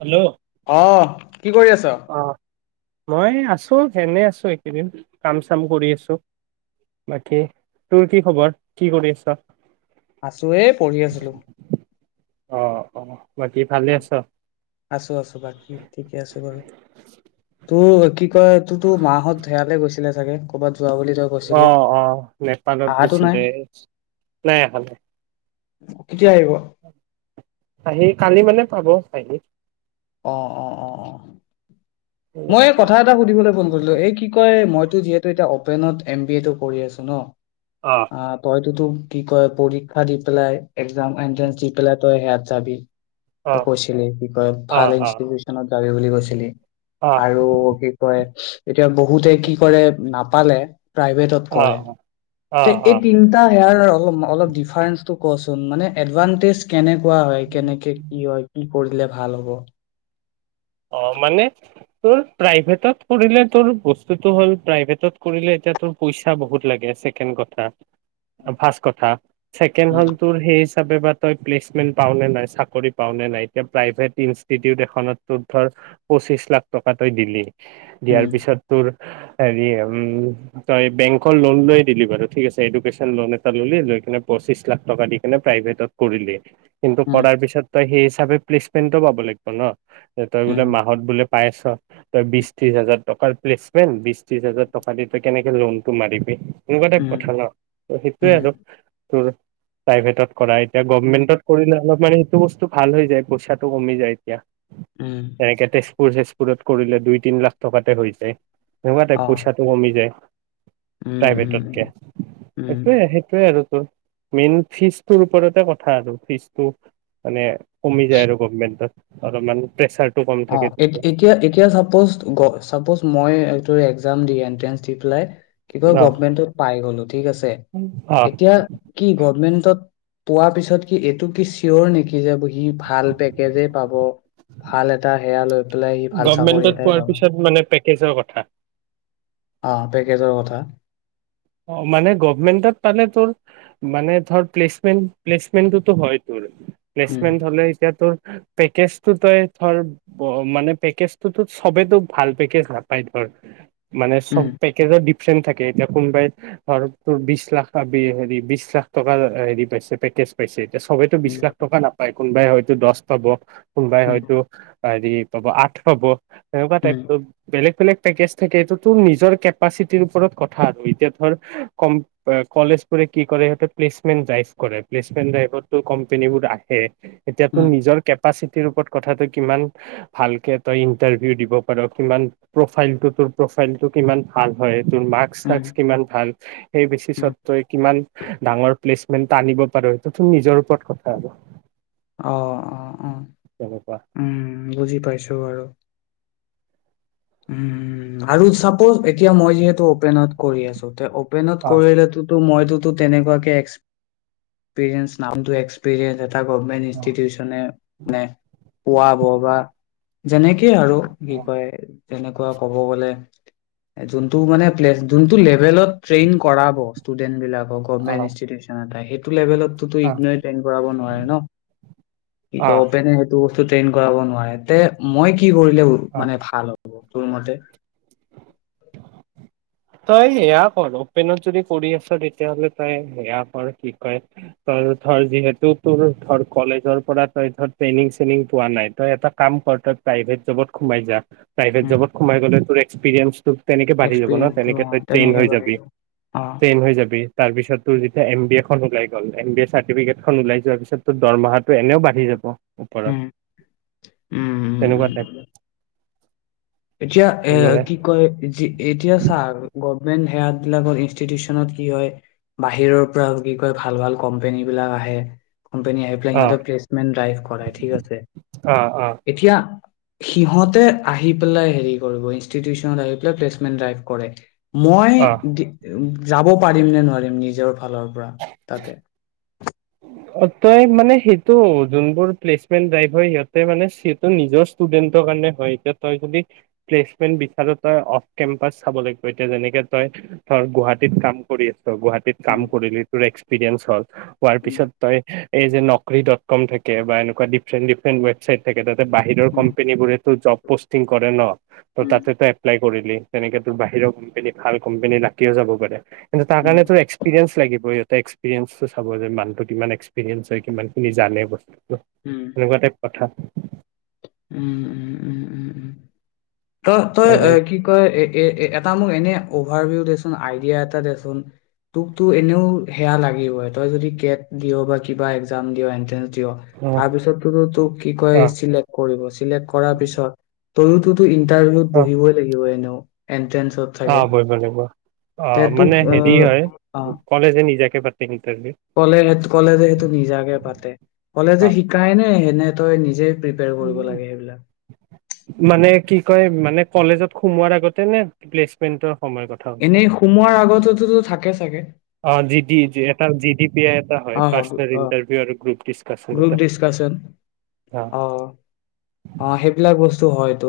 Hello. অ'। কি কৰি আছ। অ মই আছো এনে আছো এইকেইদিন কাম চাম কৰি আছো বাকী তোৰ কি খবৰ? কি কৰি আছ। আছো এ পঢ়ি আছিলো। অ', অ'। বাকী ভালে আছ আছো আছো বাকী ঠিকে আছো। তোৰ কি কয় তো-তো মাহত হয়ালৈ গৈছ ছিলে চাগে ক'বাত। অ', অ', নেপালত আহাতো নাই গৈছিলে। নাই আহা নাই। [inaudible] আহি কালি মানে [unintelligible] অ অ অ অ। অ মই এই কথা এটা সুধিবলৈ ফোন কৰিলো, এই কি কয় মইতো যিহেতু এতিয়া অ অপেনত এমবিএটো কৰি আছোঁ নহ। অ আ, তই তইটো কি কয় পৰীক্ষা দি পেলাই এক্সাম, এনট্ৰেন্ঞ্চ দি পেলাই তই সেয়াত যাবি অ তই কৈছিলি কি কয় অ ভাল অ ইনষ্টিটিউচনত যাবি বুলি কৈছিলি আৰু কি কয় এতিয়া বহুতে কি কৰে নাপালে প্ৰাইভেটত অ কৰে অ তে অ এই তিনিটাৰ সেয়াৰ অলপ ডিফাৰেন্ঞ্চটো কচোন মানে এডভাণ্টেজ কেনে কোৱা হয়, কেনেকে কি হয়? কি পঢ়িলে ভাল হ'ব। অ', মানে তোৰ প্ৰাইভেটত কৰিলে তোৰ বস্তুটো হ'ল প্ৰাইভেটত কৰিলে এতিয়া তোৰ পইচা বহুত লাগে, ছেকেণ্ড কথা ফাষ্ট কথা ছেকেণ্ড উম হ'ল তোৰ সেই তই প্লেচমেণ্ট পাওঁ নে নাই চাকৰি পাওঁ নে নাই এতিয়া প্ৰাইভেট ইনষ্টিটিউট এখনত ধৰ পঁচিশ লাখ টকা তই দিলি দিয়াৰ উম পিছত তোৰ হেৰি তই বেংকৰ লোন লৈ দিলি বাৰু ঠিক আছে এডুকেশ্যন লোন এটা ল'লি লৈ কিনে পঁচিশ লাখ টকা দি কিনে প্ৰাইভেটত কৰিলি। কিন্তু উম পঢ়াৰ পিছত তই সেই। তথাপিও প্লেচমেন্ট পাব লাগিব নহ। তই বোলে উম মাহত বোলে। পাই আছোঁ তই বিশ ত্ৰিশ হাজাৰ টকাৰ প্লেচমেন্ট বিশ ত্ৰিশ হাজাৰ টকা দি তই কেনেকৈ লোনটো মাৰিবি। এনেকুৱা উম কথা ন সেইটোৱে উম আৰু। প্ৰাইভেটত কৰা এতিয়া চৰকাৰীত কৰিলে অলপমান এইটো বস্তু ভাল হৈ যায় পইচাটো কমি যায় এতিয়া।। উম এনেকে তেজপুৰ। দুৰত কৰিলে দুই তিনি লাখ টকাতে হৈ যায়। সেনেকোৱা টাইপ অ পইচাটো কমি যায় উম প্ৰাইভেটতকে উম উম সেইটোয়ে আৰু। মেইন ফিজটোৰ ওপৰতে কথা আৰু ফিজটো মানে। কমি যায় আৰু গভমেণ্টত। আৰু মানে। প্ৰেছাৰ। অ', এত-এতিয়া-এতিয়া চাপজ গ-চাপজ মই এইটোৰ একজাম দি, এন্ট্ৰেন্স দি পেলাই [unintelligible] ন গভমেন্টত পাই গ'লো ঠিক আছে, অ এতিয়া কি গভমেন্টত পোৱা পিছত কি এইটো কি চিয়ৰ নেকি যে সি ভাল পেকেজে পাব। ভাল এট- তা সেইয়া লৈ পেলাই সি ভাল চাকৰি গভমেণ্টত এটাই পোৱাৰ পাব পিছত মানে পেক কেছৰ কথা। অ', পেকেজৰ কথা অ', মানে গভমেন্টত পালে তোৰ, মানে ধৰ প্লেচমেণ্ট, প্লেচমেণ্টটোতো হয় তোৰ। প্লেচমেণ্ট উম হ'লে এতিয়া তোৰ- পেকেজটো তই ধৰ, ব-মানে পেকেজতো চবেতো ভাল পেকেজ নাপায় ধৰ। মানে চব উম পেকেজৰ দিফ চেন থাকে, এতিয়া কোনোবাই ধৰ তোৰ বিশ লাখ পাবি, হেৰি বিশ লাখ টকাৰ হেৰি পাইছে পেকেজ পাইছে চবেতো বিশ উম লাখ টকা নাপায়। কোনবাই হয়তো দচ পাব কোনবাই উম হয়তো আৰু ই পাব, আঠ পাব। তেনেকুৱা টাইপ উম তোৰ, বেলেগ বেলেগ পেকেজ থাকে, এইটোতো নিজৰ কেপাচিটিৰ ওপৰত কথা আৰু এতিয়া ধৰ, কম-কলেজবোৰে কি কৰে, সিহঁতে প্লেচমেণ্ট ড্ৰাইভ কৰে, প্লেচমেন্ট ড্ৰাইভতটো কোম্পানী বোৰ আহে। এতিয়াতো উম নিজৰ কেপাচিট কি ৰূপত কথাটো কিমান ভালকে তই ইন্টাৰভিউ দিব পাৰ, কিমান প্ৰফাইলটো তোৰ প্ৰফাইলটো কিমান ভাল হয় উম মাক্স-চাক্স ভাল। সেই উম বেছিচত্যই কিমান ডাঙৰ প্লেচমেন্ট টানিব পাৰ, সেইটো তোৰ নিজৰ ওপৰত কথা আৰু। অ' অ' অ', তেনেকুৱা উম, বুজি পাইছোঁ বাৰু। উম, আৰু চাপোজ এতিয়া মই যিহেতু অপেনত কৰি আছোঁ, তে অপেনত অ কৰিলেটোতো মই তোৰটো তেনেকুৱাকে এক্স-পীৰিয়েন্স নামটো এক্স্পীৰিয়েঞ্চ টা গভমেন্ট অ ইনষ্টিটিউচনে-নে পোৱাব বা যেনেক সেয়ে আৰু কি অ কয় তেনেকুৱা ক'ব গ'লে, যোনটো মানে প্লেচ যোনটো লে ৰেল'ত ট্ৰেইন কৰাব ষ্টুডেণ্টবিলাকক অ গভৰ্ণমেণ্ট ইনষ্টিটিউশ্যনটাই সেইটো লেভেলটো ইগনিও‌য়ে ট্ৰেইন কৰাব নোৱাৰে ন', কি অ কয় অপেন হে সেইটো বস ট্ৰেইন কৰাব নোৱাৰে, তে মই কি কৰিলেও অ', মানে ভাল হ'ব? [unintelligible] তোৰ মতে? তই সেয়া কৰ‌ অপেনত যদি কৰি আছা তেতিয়া হ'লে তই সেয়া কৰ‌ কি কয় তই ধৰ যিহেতু তোৰ ধৰ কলেজৰ পৰা তই ধৰ ট্ৰেইনিঙ চেনিঙ পোৱা নাই, তই এটা কাম কৰ তই এটা প্ৰাইভেট জবত খোমাই যা প্ৰাইভেট উম, যবত সোমাই গ'লে তোৰ এক্সপিৰিয়েঞ্চছটো তেনেকে বাঢ়ি যাব ন'। এক্সপিৰিয়েঞ্চটো তেনেকে অ তই ট্ৰেইন তেনেকে হয় বাঢ়ি যাবি, যাব অ ট্ৰেইন হয় যাবি তাৰপিছত তোৰ যেতিয়া এম বি এ খন ওলাই গ'ল, এম বি এ চাৰ্টিফিকেটখন ওলাই যোৱাৰ পিছতো দৰমহাটো এনেও বাঢ়ি যাব। ওপৰত, উম উম উম তেনেকুৱা ঠাইত উম এতিয়া এ, কি কয় এতি-এতিয়া চাৰ গভমেন্ট সেয়াত বিলাকৰ ইনষ্টিটিউচনত কি হয়, বাহিৰৰ পৰা কি কয়, ভাল, ভাল কোম্পনী বিলাক আহে। কোম্পানী আহি‌ পেলাই, অ সিহঁতৰ প্লেচমেণ্ট ড্ৰাইভ কৰাই ঠিক আছে, অ অ এতিয়া সিহঁতে আহি বলে, হেৰি কৰিব, ইনষ্টিটিউচনত আহি পেলাই প্লেচমেণ্ট ড্ৰাইভ কৰে। মই অ [unintelligible] যাব পাৰিম নে নোৱাৰিম নিজৰ ফালৰ পৰা তাতে। তই মানে, সিটো যোনবোৰ প্লেচমেণ্ট ড্ৰাইভ হয়, সিহঁতে মানে সিহঁতৰ নিজৰ ষ্টুডেণ্টৰ কাৰণে হয়, এতিয়া তই যদি প্লেচমেণ্ট বিচাৰ, তই অফ কেম্পাচ চাব লাগিব। এতিয়া যেনেকে তই গুৱাহাটীত কাম কৰি তই গুৱাহাটীত কাম উম কৰিলি, তোৰ এক্স পিৰেঞ্চ হ'ল হোৱাৰ উম পিছত এই যে, নকৰি ডট কম থাকে বা এনেকুৱা ডিফৰেণ্ট ডিফৰেণ্ট ৱেবচাইট থাকে, তাত বাহিৰৰ কোম্পানীবোৰেতো জব পষ্টিং কৰে ন, উম তাতে ত‌ই এপ্লাই কৰিলি, তেনেক তোৰ বাহিৰৰ কোম্পানী, ভাল কোম্পনী লাগিও যাব পাৰে। কিন্ত তাৰ উম কাৰণে উম তোৰ এক্সপিৰিয়েন্ঞ্চ লাগিব ইয়াত এক্সপিৰিয়েঞ্চোতো চাব যে, মানুহটো কিমান এক্সপিৰিয়েন্ঞ্চ হয়, কিমান খিনি জানে বস উম এনেকুৱা টাইপ কথা। উম, উম, উম, উম, উম। ত তই তাৰ কাৰণে কি কয়? এ, এ, এটা মোক এনে অভাৰভিউ দেচোন, আইডিয়া এটা দেচোন। তোক তো এনেও সেয়া লাগিবই। তই যদি কেট দিৱ বা কিবা এক্সাম দিৱ, এণ্ট্ৰেঞ্চ দিশ, অ তাৰ পিছতো তোক কি কয়, অ চিলেক্ট কৰিব। চিলেক্ট কৰাৰ পিছত। তই ওতো [unintelligible] টাৰভিউত অ বহিবই লাগিব এনেও। [inaudible] চাগে অ', বহব লাগিব। অ, তে তোক মানে অ হেৰি হয়, কলেজে নিজাকে পাতে ইণ্টাৰভিউ। কলে কলেজে সেইটো নিজাকে পাতে। কলেজে শিকায় নে এনে তই নিজে প্ৰিপেয়াৰ কৰিব অ লাগে সেইবিলাক। মানে কি কয়, মানে কলেজত সোমোৱাৰ আগতে নে প্লেচমেন্টটো এনেই সোমোৱাৰ আগতেতোতো থাকে চাগে অ জি ডি এটা জি ডি পি- আই এটা হয়, অ পাচঁটাৰ অ ইন্টাৰভিউ আৰু গ্ৰুপ ডিছকাচন গ্ৰুপ এটা। ডিছকাচন অ'। অ সেইবিলাক বস্তু হয়তো।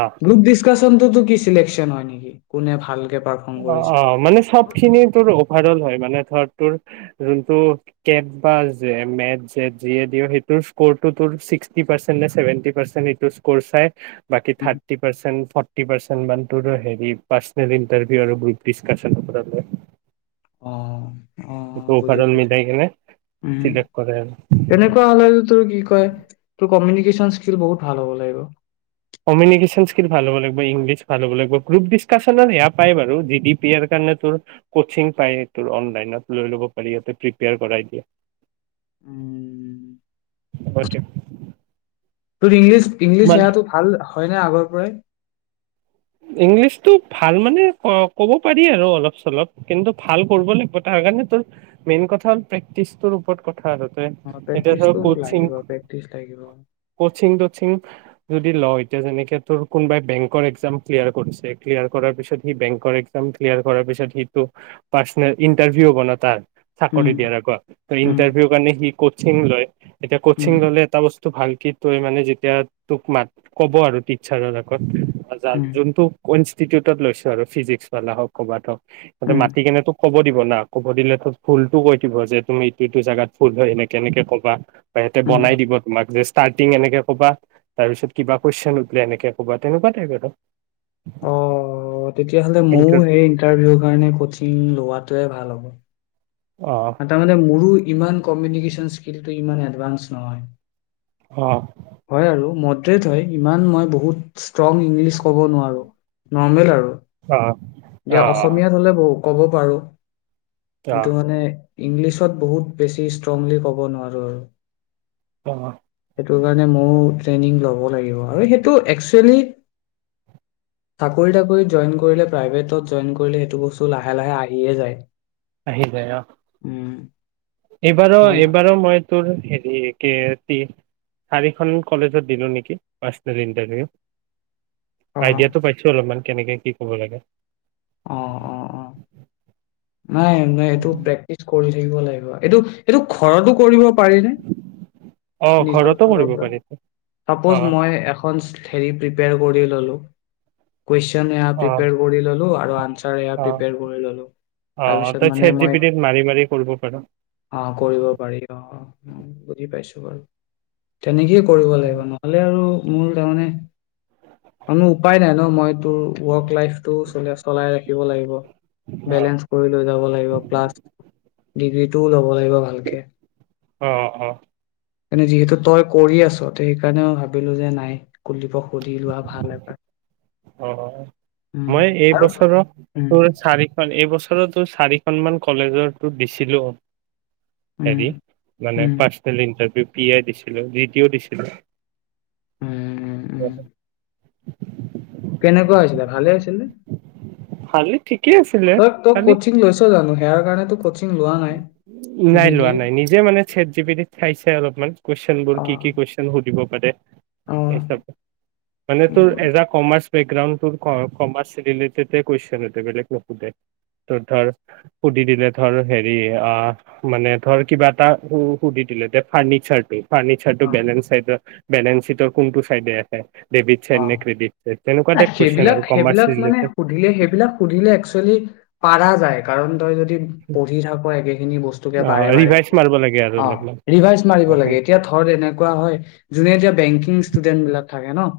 অ গ্ৰুপ ডিকছ [unintelligible] চিলেকচন হয় নেকি কোনে ভালকে পাৰফৰ্ম অ', কৰিছে অ', মানে চব খিনি তোৰ অভাৰ অল হয় মানে ধৰ টোৰ জোনটো কেব বা জেম, মেট, জেদ যিয়ে দিৱ সেইটোৰ স্কৰটো তোৰ চিক্সটি পাৰ্চেণ্ট নে চেভেন্টি পাৰ্চেণ্ট এইটো স্কৰ চাই বাকী উম, thirty percent forty percent মানটো-টো হেৰি পাৰ্চনেলি টেৰ্ভি আৰু গ্ৰুপ ডিছকাশচন এটা লয়। অ' অ বুজি অল পাইছো মিলাই কিনে উম চিলেক্ট কৰে আৰু তেনেকুৱা হলে তোৰ কি কয় তো কমিনিকেশ্বন স্কিল বহুত ভাল হ'ব লাগিব। কমিনিকেশ্বন স্কিল ভাল হ'ব লাগিব, ইংলিছ ভাল হ'ব লাগিব, গ্ৰুপ ডিচকাচনত এয়া পায় বাৰু জি ডি পি এৰ উমম। [unintelligible] তোৰ ইংলিছ ইংলিছ সেৱাটো ভাল হয়নে আগৰ পৰাই? ইংলিছতটো ভাল মানে ক'ব পাৰি আৰু অলপ-চলপ কিন্তু ভাল কৰব' লাগব' তাৰ কাৰণে তোৰ মেইন কথা হ'ল প্ৰেক্টিচটোৰ ওপৰত ক অ এতিয়া ধৰক প্ৰেক্টিচটো লাগিব প্ৰেক্টিচ লাগিব কচিং-কচিং তচিং ল এতিয়া যেনেকে তোৰ, কোনোবাই বেংকৰ এক্জাম। ক্লিয়াৰ কৰিছে, ক্লিয়াৰ কৰাৰ পিছত সি বেংকৰ এক্সাম ক্লিয়াৰ কৰাৰ পিছত, সিটো পাৰ্চনেল ইণ্টাৰভিউ হব ন', তাৰ। উম চাকৰি দিয়াৰ আগত উম ইন্টাৰভিউৰ কাৰণে সি কচিং লয় এতিয়া কচিং উম এটা বস্তু তো ভাল কি তই মানে যেতিয়া তোক মাত ক'ব আৰু টিচাৰৰ আগত [unintelligible] [unintelligible] উম ইনষ্টিটিউটত লৈছো আৰু ফিজিক্সালা হওঁক ক'বাত হওঁক তাতে উম মাতি কেনে তোক ক'ব দিব না ক'ব দিলে তো ভুলটো কৈ দিব যে, তুমি এইটো এইটো জাগাত ভুল হয় এনেকে এনেকে ক'বা উম বনাই দিব তোমাক যে ষ্টাৰ্টিং এনেকে কবা তাৰপিছত কিবা কুৱেশ্বন সুধিলে এনেকে ক'বা তেনেকুৱা টাইপ আৰু অ তেতিয়াহলে ময়ো সেই ইণ্টাৰভিউৰ কাৰণে কচিং লোৱাত তোয়ে ভাল হ'ব। [inaudible] অ এটা মানে মোৰো ইমান কমিউনিকেশ্যন স্কিলটো ইমান এডভান্স নহয়। অ হয় আৰু ম [unintelligible] হয় ইমান মই বহুত ষ্ট্ৰং ইংলিছ ক'ব নোৱাৰোঁ। নৰ্মেল আৰু অ অ এতিয়া অসমীয়াত হ'লে বহুত ক'ব পাৰোঁ। অ কিন্তু মানে ইংলিছত বহুত বেছি ষ্ট্ৰংলি ক'ব নোৱাৰোঁ আৰু অ। সেইটো কাৰণে মইও ট্ৰেইনিং ল'ব লাগিব আৰু সেইটো একচুৱেলি চাকৰি-তাকৰিত জইন কৰিলে, প্ৰাইভেটত জইন কৰিলে সেইটো বস্তু লাহে লাহে আহিয়ে যায়। আহি যায় অ'। উম, এইবাৰো মই এইবাৰো মই তোৰ হেৰি, [unintelligible] চাৰিখন কলেজত দিলো নেকি পাৰ্চনেল ইণ্টাৰভিউ অ', আইডিয়াটো পাইছোঁ অলপমান কেনেকে কি ক'ব লাগে। অ'-অ'-অ' নাই নাই, এইটো প্ৰেক্টিচ কৰিছোঁ। [unintelligible] লাগিব, এইটো সেইটো ঘৰটো কৰিব পাৰিনে অ নিজৰ ঘৰতো কৰিব ফালৰ পৰা, পাৰি অ ছাপ'জ মই এখন হেৰি প্ৰিপেয়াৰ কৰি ললোঁ কুৱেশ্চন এয়া অ প্ৰিপেয়াৰ কৰি ললোঁ আৰু আনছাৰ এয়া অ প্ৰিপেয়াৰ কৰি ল'লো, অ তাৰপিছত তই মানে চেট জি মই পি টিত মাৰি মাৰি কৰিব পাৰ অ' কৰিব পাৰি অ'। বুজি পাইছোঁ বাৰু, তেনেকেইে কৰিব লাগিব নহ'লে আৰু মোৰ তাৰমানে কোনো উপায় নাই ন, মই তোৰ ৱৰ্ক লাইফটো চলি আছে চলাই ৰাখিব লাগিব। অ বেলেঞ্চ কৰি লৈ যাব লাগিব, প্লাছ ডিগ্ৰী টোও লব ল'ব লাগিব ভালকে। অ মানে যিহেতু তই কৰি আছ, তে সেইকাৰণে মই ভাবিলো যে নাই কুলদীপক সুধি লোৱা ভাল এবাৰ। অ' অ' উম মই এই এই আৰু বছৰৰ উম তোৰ চাৰিখন, এই বছৰৰ তোৰ চাৰি খনমান কলেজতটো দিছিলো। উম হেৰি মানে উম পাৰ্ছনেল ইণ্টাৰভিউ। এয়া দিছিলো [unintelligible] দিছিলো। [inaudible] উম উম উম কেনেকুৱা হৈছিলে ভালে হৈছিলনে? খালি ঠিকেই আছিলে তই তই খালি কচিং লৈছো জানো? ইয়াৰ কাৰণেতো কোচিং নাই লোৱা নাই নিজে মানে চেটজিপিতিত চাইছে অলপমান প্ৰশ্নবোৰ অ কি কি প্ৰশ্ন সুধিব। [unintelligible] অ এইচব মানে তোৰ উম কমাৰ্চ। বেকগ্ৰাউণ্ডটোৰ কমাৰ্চ ৰিলেটেডে প্ৰশ্ন সোধে বেলেগ নোসোধে তোমাৰ ধৰা সুধি দিলে ধৰা। হেৰি অ মানে ধৰা কিবা এটা সুধি দিলো দে ফাৰ্নিচাৰ। ফাৰ্নিচাৰটো অ বেলেঞ্চ সেইটো। বেলেঞ্চ চিটৰ কোনটো চাইডে আহে। ডেবিট অ চাইড নে ক্ৰেডিট চাইড তেনেকুৱা টাইপ কুৱেশন সেইবিলাক আৰু কমাৰ্চ সেইবিলাক মানে ৰিলেটেড সুধিলে সেইবিলাক সুধিলে একচুয়েলি। পাৰা যায় কাৰণ তই যদি। পঢ়ি থাক একেখিনি বস্তুকে বাৰে বাৰে ৰিভাইজ মাৰিব লাগে আৰু অ অলপমান ৰিভাইজ মাৰিব লাগে এতিয়া ধৰ এনেকুৱা হয় যোনে এতিয়া বেংকিং ষ্টুডেন্ট বিলাক থাকে নহ।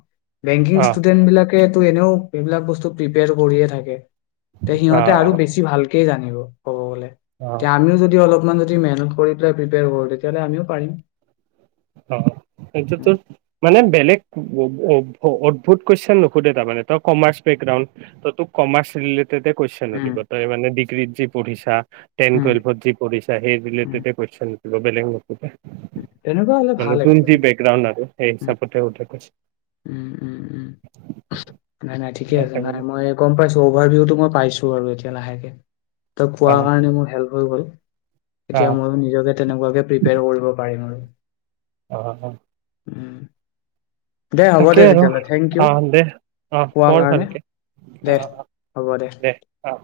বেংকিং অ ষ্টুডেণ্টবিলাক। তোৰ এনেও সেইবিলাক বস্তু প্ৰিপেয়াৰ কৰিয়ে থাকে। তে অ সিহঁতে আৰু বেছি ভাল। কেই জানিব ক'ব গ'লে। অ আমিও যদি অলপ। অকমান যদি মেহনত কৰি পেলাই প্ৰিপেয়াৰ কৰোঁ তেতিয়াহলে আমিও পাৰিম। অ' সেইটো মানে বেলেগ। অদ্ভুত প্ৰশ্ন নোসোধে তাৰমানে তই কমাৰ্চ বেকগ্ৰাউণ্ড তোক কমাৰ্চ ৰিলেটেড। তাতেই কুয়েশ্বন উম সুধিব তই মানে। কৃদযি পঢ়িছা। টেন উম টুয়েলভত যি পঢ়ছা সেই উম ৰিলেটেড কুয়েশ্বন। গ্লবেলিং নোসোধে। তেনেকুৱা হ'লে মানে ভাল যাৰ যি একচুৱেলি বেকগ্ৰাউণ্ড আৰু সেই উম হিচাপতে সোধে। উম উম উম নাই নাই ঠিকে আছে নাই কুৱেশন মই গম পাইছোঁ। বাৰভেউটো মই পাইছো আৰু এতিয়া লাহেকে। তই অ কোৱাৰ কাৰণে মোৰ হেল্প হৈ গ'ল। অ এতিয়া ময়ো নিজকে তেনেকুৱা ধৰণে প্ৰিপেয়াৰ কৰিব পাৰিম আৰু। অ' অ' উম। দে হ'ব দে তাকেই আৰু, তেতিয়াহ'লে থেংক ইউ অ' দে, অ' কোৱাৰ পঢ় কাৰণে ভালকে, দে অ' দে, অ'।